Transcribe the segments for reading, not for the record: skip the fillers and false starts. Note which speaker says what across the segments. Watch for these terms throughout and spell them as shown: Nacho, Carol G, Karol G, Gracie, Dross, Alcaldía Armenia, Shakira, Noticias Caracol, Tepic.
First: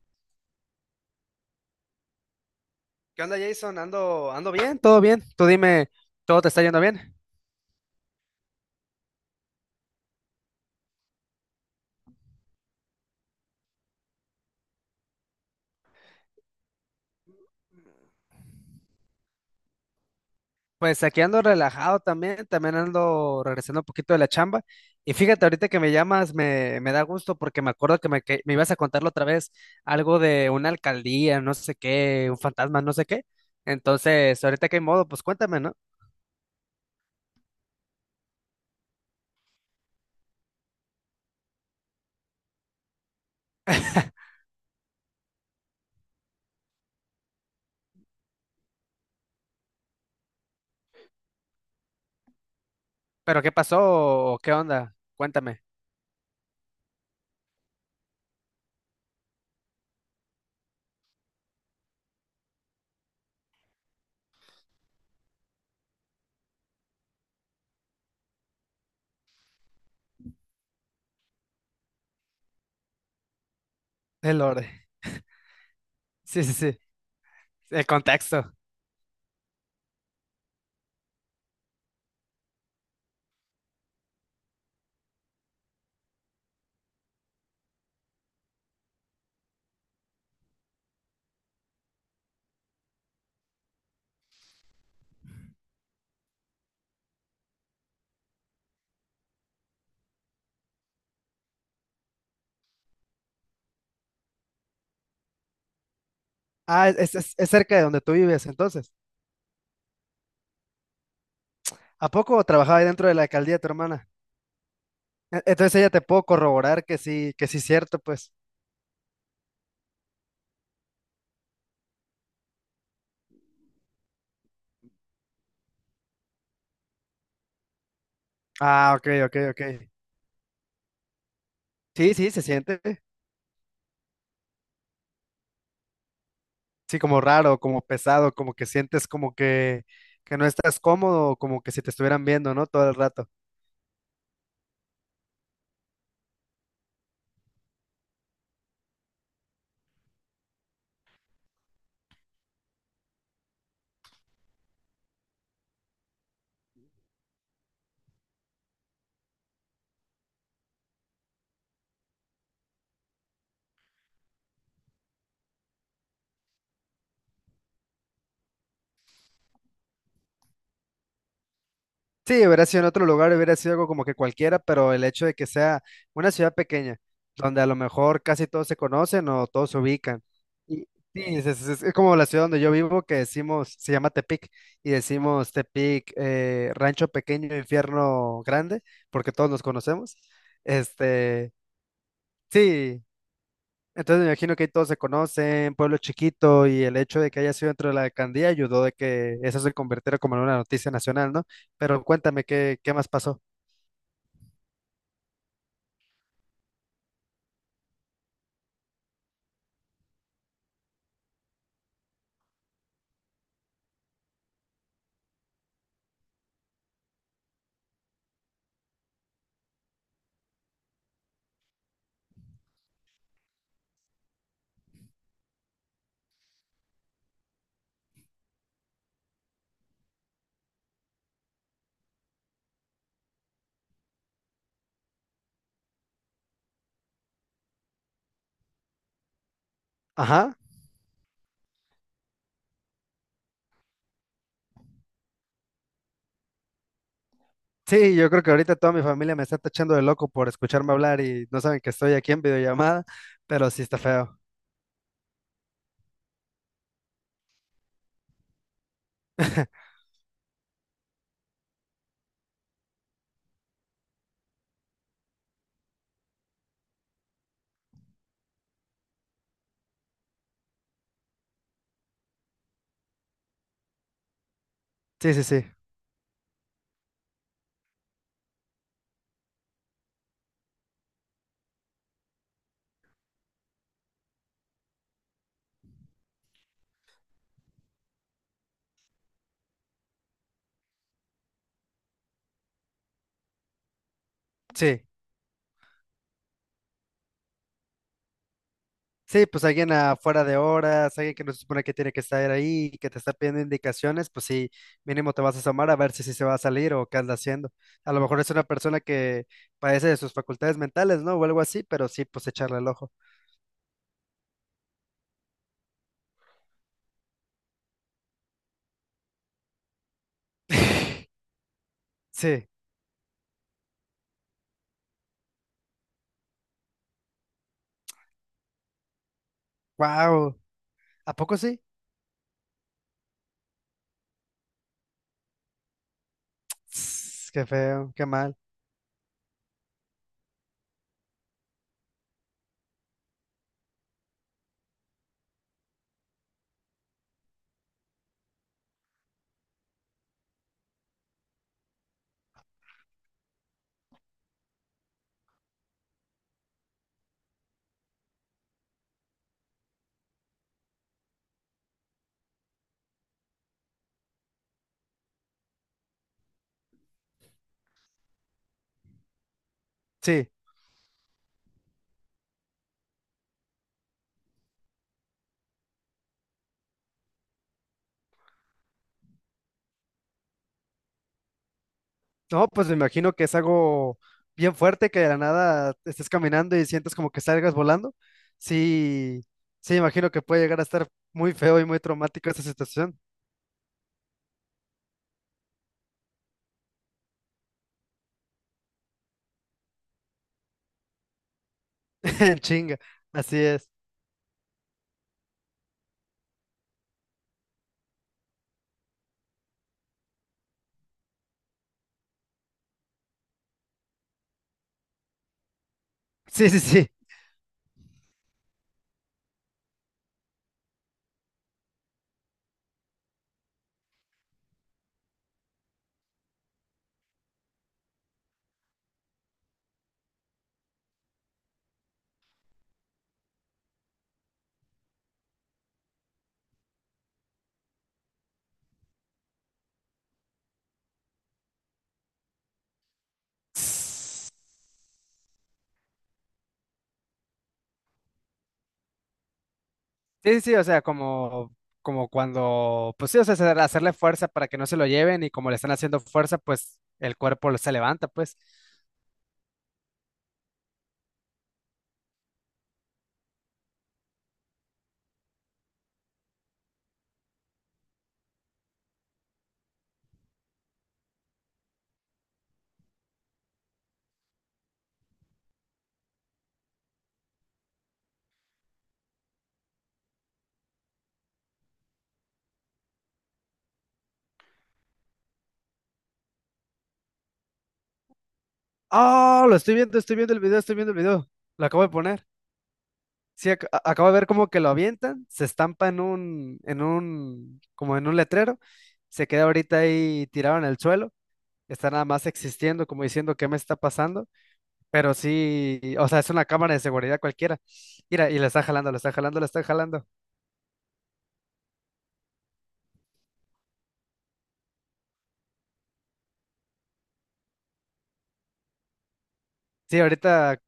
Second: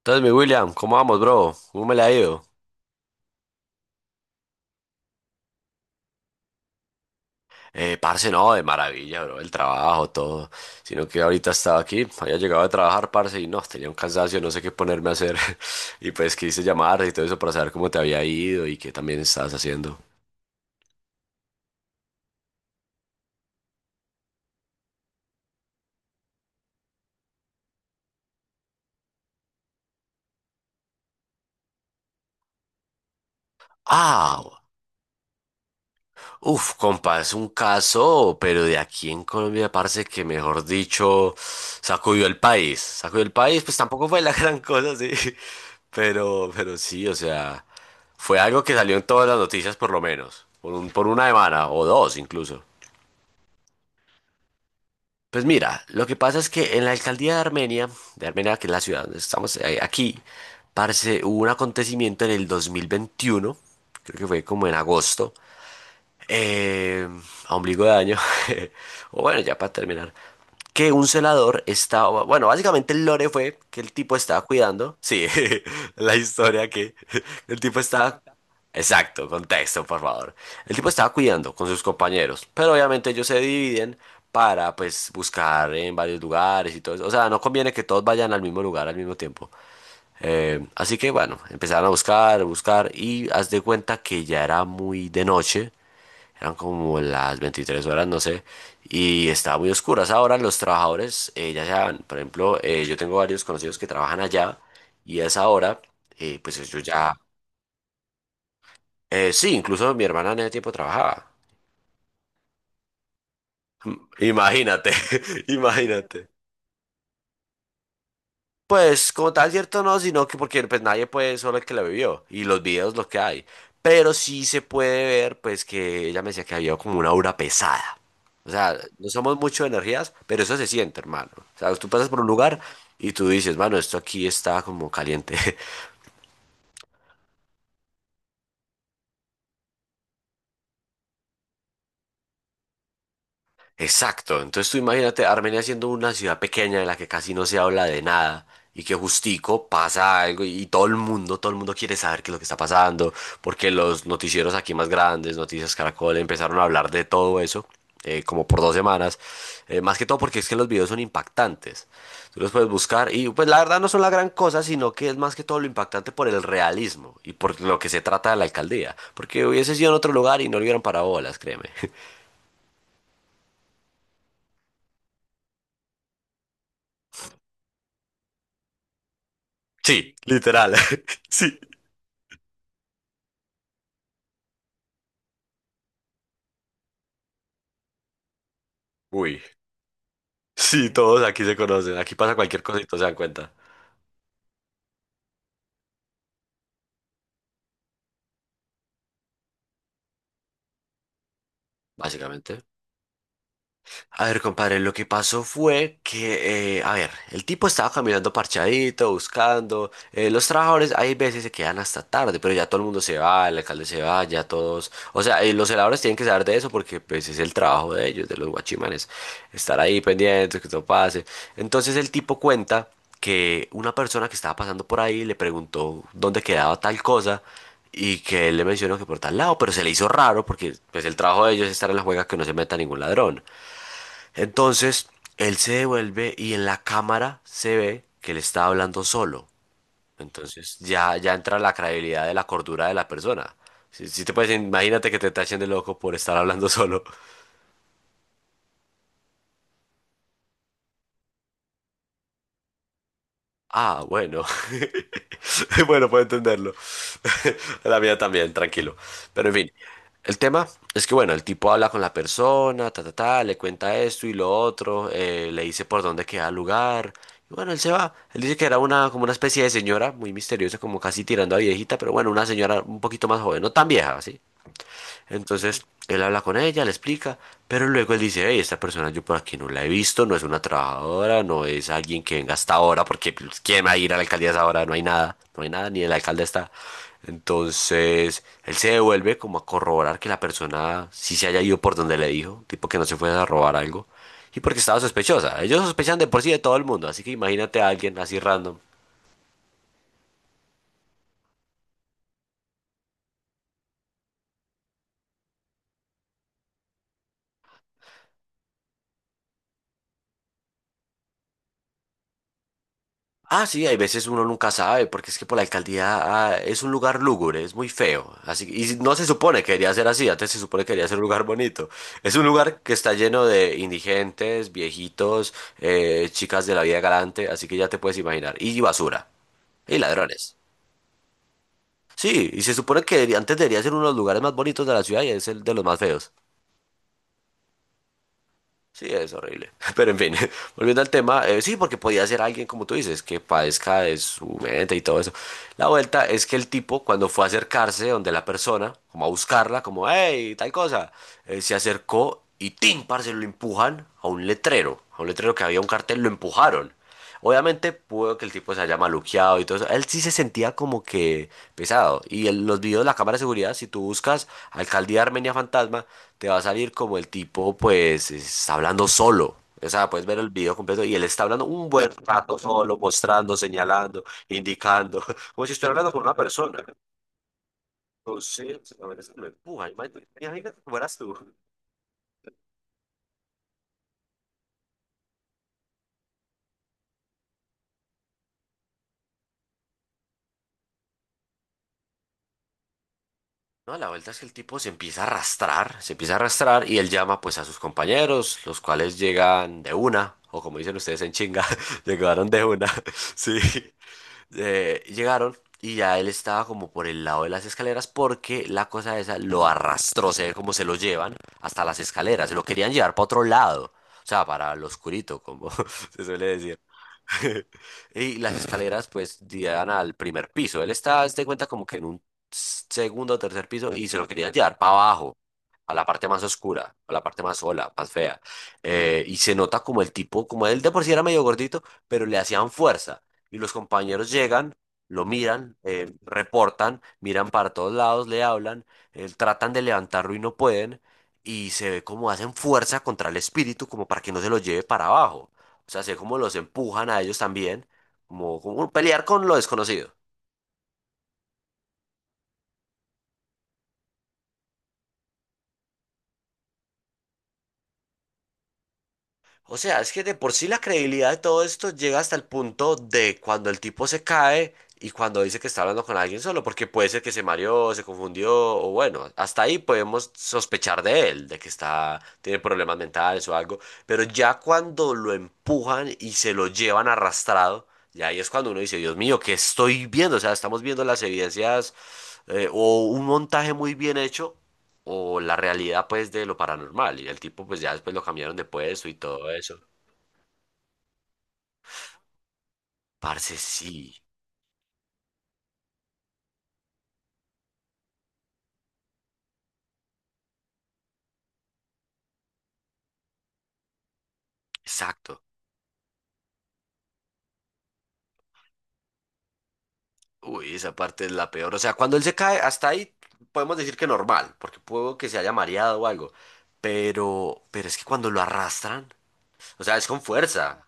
Speaker 1: Entonces, mi William, ¿cómo vamos, bro? ¿Cómo me la ha ido?
Speaker 2: ¿Qué onda, Jason? Ando bien, todo bien. Tú dime, ¿todo te está yendo bien?
Speaker 1: Parce, no, de maravilla, bro, el trabajo, todo. Sino que ahorita estaba aquí, había llegado a trabajar, parce, y no, tenía un cansancio, no sé qué ponerme a hacer. Y pues quise llamar y todo eso para saber cómo te había ido y qué también estabas haciendo.
Speaker 2: Pues aquí ando relajado también, también ando regresando un poquito de la chamba. Y fíjate, ahorita que me llamas, me da gusto porque me acuerdo que me ibas a contarlo otra vez, algo de una alcaldía, no sé qué, un fantasma, no sé qué. Entonces,
Speaker 1: Ah,
Speaker 2: ahorita que hay modo, pues cuéntame, ¿no?
Speaker 1: uf, compa, es un caso, pero de aquí en Colombia parece que, mejor dicho, sacudió el país. Sacudió el país, pues tampoco fue la gran cosa, sí. Pero sí, o sea, fue algo que salió en todas las noticias por lo menos, por un, por una semana o dos incluso.
Speaker 2: ¿Pero qué pasó o qué onda?
Speaker 1: Pues
Speaker 2: Cuéntame.
Speaker 1: mira, lo que pasa es que en la alcaldía de Armenia, que es la ciudad donde estamos aquí, parce, hubo un acontecimiento en el 2021, creo que fue como en agosto, Eh, a ombligo de año. O bueno, ya para terminar. Que un celador estaba. Bueno, básicamente el lore fue que el tipo estaba
Speaker 2: El orden.
Speaker 1: cuidando. Sí, la
Speaker 2: Sí, sí,
Speaker 1: historia
Speaker 2: sí.
Speaker 1: que el tipo
Speaker 2: El
Speaker 1: estaba.
Speaker 2: contexto.
Speaker 1: Exacto, contexto, por favor. El tipo estaba cuidando con sus compañeros, pero obviamente ellos se dividen para pues buscar en varios lugares y todo eso. O sea, no conviene que todos vayan al mismo lugar al mismo tiempo. Así que bueno, empezaron a buscar y haz de cuenta que ya era muy de noche, eran como las 23 horas, no sé, y estaba muy oscuras. Ahora los trabajadores, ya saben, por ejemplo, yo tengo varios conocidos que trabajan allá y a esa hora, pues ellos
Speaker 2: Ah,
Speaker 1: ya...
Speaker 2: es cerca de donde tú vives, entonces.
Speaker 1: sí, incluso mi hermana en ese tiempo trabajaba.
Speaker 2: ¿A poco trabajaba ahí dentro de la alcaldía tu hermana?
Speaker 1: Imagínate,
Speaker 2: Entonces ella te puedo
Speaker 1: imagínate.
Speaker 2: corroborar que sí es cierto, pues.
Speaker 1: Pues como tal, cierto no, sino que porque pues nadie puede, solo el que la vivió y los videos lo que hay. Pero sí se puede ver pues que ella me decía que había como una aura pesada. O sea,
Speaker 2: Ah, ok,
Speaker 1: no somos
Speaker 2: ok, ok.
Speaker 1: mucho de energías, pero eso se siente, hermano. O sea, tú pasas
Speaker 2: Sí,
Speaker 1: por un
Speaker 2: sí, se
Speaker 1: lugar
Speaker 2: siente.
Speaker 1: y tú dices, mano, esto aquí está como caliente.
Speaker 2: Sí, como raro, como pesado, como que sientes que no estás cómodo, como que si te estuvieran viendo, ¿no? Todo el rato.
Speaker 1: Exacto, entonces tú imagínate Armenia siendo una ciudad pequeña en la que casi no se habla de nada y que justico pasa algo y todo el mundo quiere saber qué es lo que está pasando, porque los noticieros aquí más grandes, Noticias Caracol, empezaron a hablar de todo eso como por dos semanas, más que todo porque es que los videos son impactantes, tú los puedes buscar y pues la verdad no son la gran cosa, sino que es más que todo lo impactante por el realismo y por lo que se trata de la alcaldía, porque hubiese sido en otro lugar y no le hubieran parado bolas, créeme.
Speaker 2: Sí, hubiera sido en otro lugar, hubiera sido algo como que cualquiera, pero el hecho de que sea una ciudad pequeña, donde a lo mejor casi todos se conocen o todos se
Speaker 1: Sí,
Speaker 2: ubican.
Speaker 1: literal.
Speaker 2: Y sí, es,
Speaker 1: Sí.
Speaker 2: es- es como la ciudad donde yo vivo que decimos, se llama Tepic, y decimos Tepic, rancho pequeño, infierno grande, porque
Speaker 1: Uy.
Speaker 2: todos nos conocemos.
Speaker 1: Sí, todos aquí
Speaker 2: Este,
Speaker 1: se conocen. Aquí pasa cualquier cosito,
Speaker 2: sí,
Speaker 1: se dan cuenta.
Speaker 2: entonces me imagino que ahí todos se conocen, pueblo chiquito, y el hecho de que haya sido dentro de la alcaldía ayudó de que eso se convirtiera como en una noticia nacional, ¿no? Pero cuéntame,
Speaker 1: Básicamente.
Speaker 2: ¿qué más pasó?
Speaker 1: A ver, compadre, lo que pasó fue que, a ver, el tipo estaba caminando parchadito, buscando. Los trabajadores, hay veces se quedan hasta tarde, pero ya todo el mundo se va, el alcalde se va, ya todos. O sea, los celadores tienen que saber de eso porque, pues, es el trabajo de ellos, de los guachimanes, estar ahí pendientes, que todo pase. Entonces, el tipo cuenta que una persona que estaba pasando por ahí le preguntó dónde quedaba tal cosa. Y que él le mencionó que por tal lado, pero se le hizo raro porque pues el trabajo de ellos es estar en la juega que no se meta ningún ladrón. Entonces, él se devuelve y en la cámara se ve que él está hablando solo.
Speaker 2: Ajá.
Speaker 1: Entonces, ya entra la credibilidad de la cordura de la persona. Si, si te puedes, imagínate que te tachen de loco por estar hablando solo.
Speaker 2: Sí, yo creo que ahorita toda mi familia me está tachando de loco por escucharme hablar y no saben que estoy aquí en videollamada, pero sí está
Speaker 1: Ah,
Speaker 2: feo.
Speaker 1: bueno. Bueno, puedo entenderlo. La mía también, tranquilo. Pero en fin, el tema es que, bueno, el tipo habla con la persona, ta, ta, ta, le cuenta esto y lo otro, le dice por dónde queda el lugar. Y bueno, él se va. Él dice que era una, como una especie de señora, muy misteriosa, como casi tirando a viejita, pero bueno, una señora un poquito más joven, no tan vieja, ¿sí?
Speaker 2: Sí, sí, sí.
Speaker 1: Entonces él habla con ella, le explica, pero luego él dice, hey, esta persona yo por aquí no la he visto, no es una trabajadora, no es alguien que venga hasta ahora, porque pues, ¿quién va a ir a la alcaldía a esa hora? No hay nada, no hay nada, ni el alcalde está. Entonces él se devuelve como a corroborar que la persona sí se haya ido por donde le dijo, tipo que no se fue a robar algo, y porque estaba
Speaker 2: Sí.
Speaker 1: sospechosa. Ellos sospechan de por sí de todo el mundo, así que imagínate a alguien así random.
Speaker 2: Sí, pues alguien afuera de horas, alguien que no se supone que tiene que estar ahí y que te está pidiendo indicaciones, pues sí, mínimo te vas a asomar a ver si sí se va a salir o qué anda haciendo. A lo mejor es una persona que padece de sus facultades mentales, ¿no? O algo así, pero sí, pues echarle el ojo.
Speaker 1: Ah, sí, hay veces uno nunca sabe, porque es que por la alcaldía ah, es un lugar lúgubre, es muy feo. Así, y no se supone que debería ser así, antes se supone que debería ser un lugar bonito. Es un
Speaker 2: Sí.
Speaker 1: lugar que está lleno de indigentes, viejitos, chicas de la vida galante, así que ya te puedes imaginar. Y basura, y ladrones.
Speaker 2: Wow. ¿A poco sí?
Speaker 1: Sí, y se supone que debería- antes debería ser uno de los lugares más bonitos de la ciudad y es el de los más feos.
Speaker 2: Tss, qué feo, qué mal.
Speaker 1: Sí, es horrible. Pero en fin, volviendo al tema, sí, porque podía ser alguien, como tú dices, que padezca de su mente y todo eso. La vuelta es que el tipo, cuando fue a acercarse donde la persona, como a buscarla, como, hey, tal cosa, se acercó y ¡tim! Parce, lo empujan a un letrero que había un cartel, lo empujaron. Obviamente pudo que el tipo se haya maluqueado y todo eso. Él sí se sentía como que pesado. Y en los videos de la cámara de seguridad, si tú buscas Alcaldía Armenia Fantasma, te va a salir como el tipo, pues, está hablando solo. O sea, puedes ver
Speaker 2: Sí.
Speaker 1: el video completo y él está hablando un buen rato solo, mostrando, señalando, indicando, como si estuviera hablando con una persona. Entonces, a ver, eso me empuja. Imagínate imagínate cómo eras tú.
Speaker 2: No, pues me imagino que es algo bien fuerte que de la nada estés caminando y sientas como que salgas volando. Sí, sí, imagino que puede llegar a estar muy feo y muy traumático esa situación.
Speaker 1: No, a la vuelta es que el tipo se empieza a arrastrar, se empieza a arrastrar y él llama pues a sus compañeros, los cuales llegan de una, o como dicen ustedes en chinga, llegaron
Speaker 2: En
Speaker 1: de una,
Speaker 2: chinga, así
Speaker 1: sí.
Speaker 2: es.
Speaker 1: Llegaron y ya él estaba como por el lado de las escaleras porque la cosa esa lo arrastró, se ve como se lo llevan hasta las escaleras, se lo querían llevar para otro lado, o sea, para lo oscurito, como se suele
Speaker 2: Sí,
Speaker 1: decir.
Speaker 2: sí, sí.
Speaker 1: Y las escaleras pues llegan al primer piso. Él está, haz de cuenta, como que en un segundo o tercer piso y se lo quería llevar para abajo, a la parte más oscura, a la parte más sola, más fea. Y se nota como el tipo, como él de por sí era medio gordito, pero le hacían fuerza. Y los compañeros llegan, lo miran, reportan, miran para todos lados, le hablan, tratan de levantarlo y no pueden. Y se ve como hacen fuerza contra el espíritu, como para que no se
Speaker 2: Sí,
Speaker 1: lo lleve para abajo. O sea, sé cómo los empujan a ellos también, como pelear con lo desconocido.
Speaker 2: sí, sí, o sea, como, como cuando, pues sí, o sea, hacerle fuerza para que no se lo lleven y como le están haciendo fuerza, pues el se levanta, pues.
Speaker 1: O sea, es que de por sí la credibilidad de todo esto llega hasta el punto de cuando el tipo se cae y cuando dice que está hablando con alguien solo, porque puede ser que se mareó, se confundió, o bueno, hasta ahí podemos sospechar de él, de que está, tiene problemas mentales o algo, pero ya cuando lo empujan y se lo llevan arrastrado, y ahí es cuando uno dice, Dios mío, ¿qué estoy viendo? O sea, estamos viendo las evidencias o un montaje muy bien hecho o la realidad pues de lo paranormal. Y el tipo pues ya después lo cambiaron de puesto y todo
Speaker 2: Ah, lo
Speaker 1: eso.
Speaker 2: estoy viendo el video, estoy viendo el video. Lo acabo de poner.
Speaker 1: Parce,
Speaker 2: Sí,
Speaker 1: sí,
Speaker 2: acabo de ver como que lo avientan, se estampa como en un letrero, se queda ahorita ahí tirado en el suelo, está nada más existiendo, como diciendo qué me está pasando, pero
Speaker 1: exacto.
Speaker 2: sí, o sea, es una cámara de seguridad cualquiera. Mira, y le está jalando, le está jalando, le está jalando.
Speaker 1: Uy, esa parte es la peor. O sea, cuando él se cae, hasta ahí podemos decir que normal, porque puedo que se haya mareado o algo. Pero es que cuando lo arrastran, o sea, es
Speaker 2: Sí,
Speaker 1: con
Speaker 2: ahorita,
Speaker 1: fuerza.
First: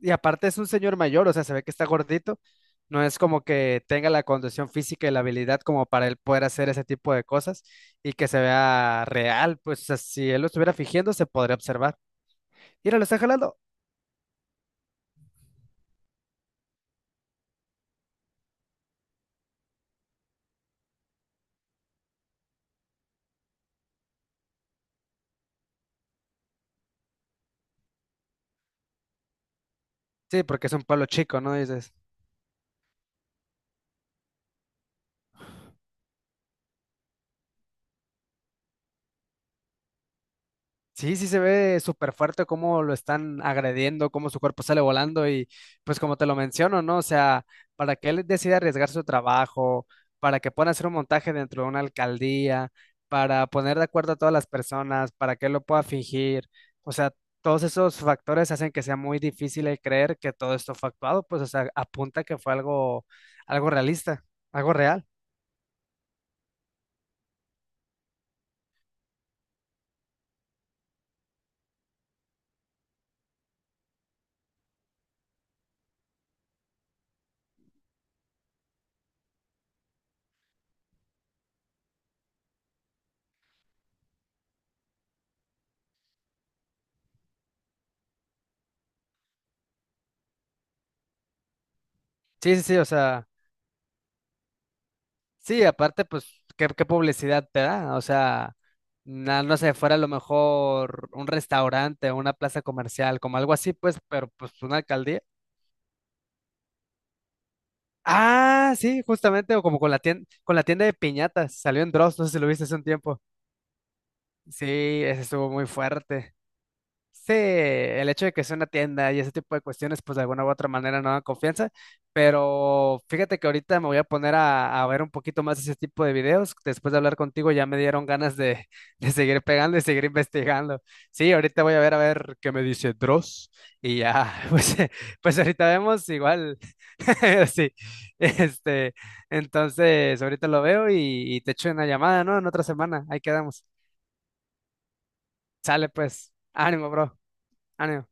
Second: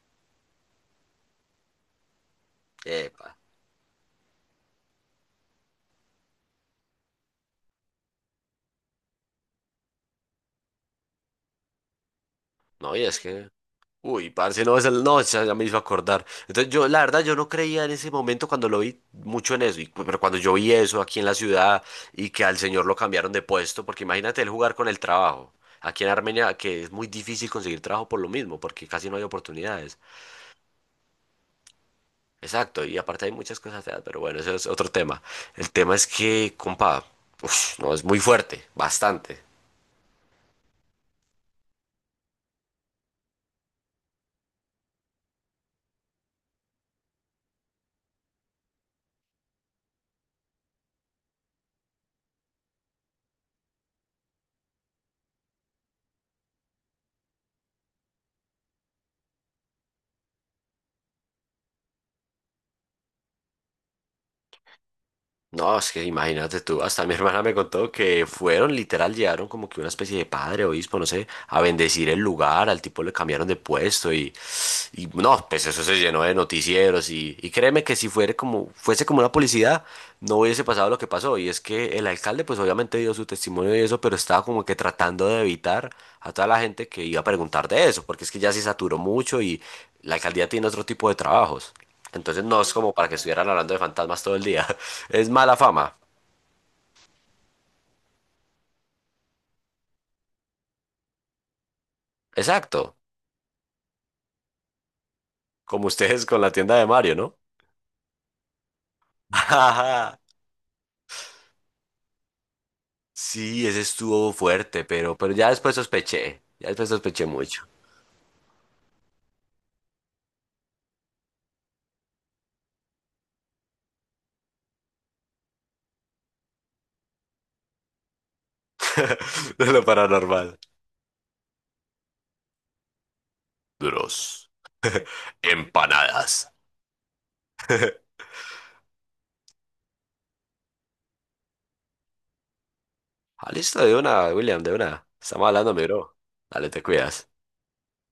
Speaker 2: y aparte es un señor mayor, o sea, se ve que está gordito, no es
Speaker 1: Epa.
Speaker 2: como que tenga la condición física y la habilidad como para él poder hacer ese tipo de cosas y que se vea real, pues, o sea, si él lo estuviera fingiendo, se podría observar.
Speaker 1: No,
Speaker 2: Mira, lo
Speaker 1: y es
Speaker 2: está
Speaker 1: que
Speaker 2: jalando.
Speaker 1: uy, parce, no, esa- no, esa ya me hizo acordar. Entonces, yo, la verdad, yo no creía en ese momento cuando lo vi mucho en eso, y, cu- pero cuando yo vi eso aquí en la ciudad y que al señor lo cambiaron de puesto, porque imagínate él jugar con el trabajo. Aquí en Armenia, que es muy difícil conseguir trabajo por lo mismo, porque casi no hay oportunidades.
Speaker 2: Sí, porque es un pueblo chico, ¿no? Dices,
Speaker 1: Exacto, y aparte hay muchas cosas feas, pero bueno, ese es otro tema. El tema es que, compa, uf, no, es muy fuerte, bastante.
Speaker 2: sí, sí se ve súper fuerte cómo lo están agrediendo, cómo su cuerpo sale volando y pues como te lo menciono, ¿no? O sea, para que él decida arriesgar su trabajo, para que pueda hacer un montaje dentro de una alcaldía, para poner de acuerdo a todas las personas, para que él lo pueda fingir, o sea, todos esos factores hacen que sea muy difícil el creer que todo esto fue actuado, pues, o sea, apunta que fue algo, algo realista, algo real.
Speaker 1: No, es que imagínate tú, hasta mi hermana me contó que fueron, literal, llegaron como que una especie de padre, obispo, no sé, a bendecir el lugar, al tipo le cambiaron de puesto y no, pues eso se llenó de noticieros y créeme que si fuera como, fuese como una publicidad, no hubiese pasado lo que pasó. Y es que el alcalde pues obviamente dio su testimonio y eso, pero estaba como que tratando de evitar a toda la gente que iba a preguntar de eso, porque es que ya se saturó mucho y la alcaldía tiene otro tipo de trabajos. Entonces
Speaker 2: Sí,
Speaker 1: no
Speaker 2: sí,
Speaker 1: es
Speaker 2: sí, o
Speaker 1: como para que
Speaker 2: sea.
Speaker 1: estuvieran hablando de fantasmas todo el día. Es mala
Speaker 2: Sí,
Speaker 1: fama.
Speaker 2: aparte, pues, ¿qué publicidad te da? O sea, no sé, fuera a lo mejor un restaurante, una plaza
Speaker 1: Exacto.
Speaker 2: comercial, como algo así, pues, pero pues una alcaldía.
Speaker 1: Como ustedes con la tienda de Mario, ¿no?
Speaker 2: Ah, sí, justamente, o como
Speaker 1: Ajá.
Speaker 2: con la tienda de piñatas, salió en Dross, no sé si lo viste hace un tiempo.
Speaker 1: Sí, ese estuvo
Speaker 2: Sí,
Speaker 1: fuerte, pero,
Speaker 2: ese
Speaker 1: pero ya
Speaker 2: estuvo muy
Speaker 1: después
Speaker 2: fuerte.
Speaker 1: sospeché. Ya después sospeché
Speaker 2: Sí,
Speaker 1: mucho.
Speaker 2: el hecho de que sea una tienda y ese tipo de cuestiones, pues de alguna u otra manera no dan confianza, pero fíjate que ahorita me voy a poner a ver un poquito más ese tipo de videos. Después de hablar contigo ya me dieron ganas de seguir
Speaker 1: De
Speaker 2: pegando y
Speaker 1: lo
Speaker 2: seguir
Speaker 1: paranormal.
Speaker 2: investigando. Sí, ahorita voy a ver qué me dice Dross y ya,
Speaker 1: Bros.
Speaker 2: pues, pues ahorita vemos
Speaker 1: Empanadas.
Speaker 2: igual. Sí, este, entonces ahorita lo veo y te echo una llamada, ¿no? En otra semana, ahí quedamos.
Speaker 1: Listo, de una, William, de una. Estamos hablando, mi
Speaker 2: Sale
Speaker 1: bro.
Speaker 2: pues,
Speaker 1: Dale, te
Speaker 2: ánimo, bro,
Speaker 1: cuidas.
Speaker 2: ánimo.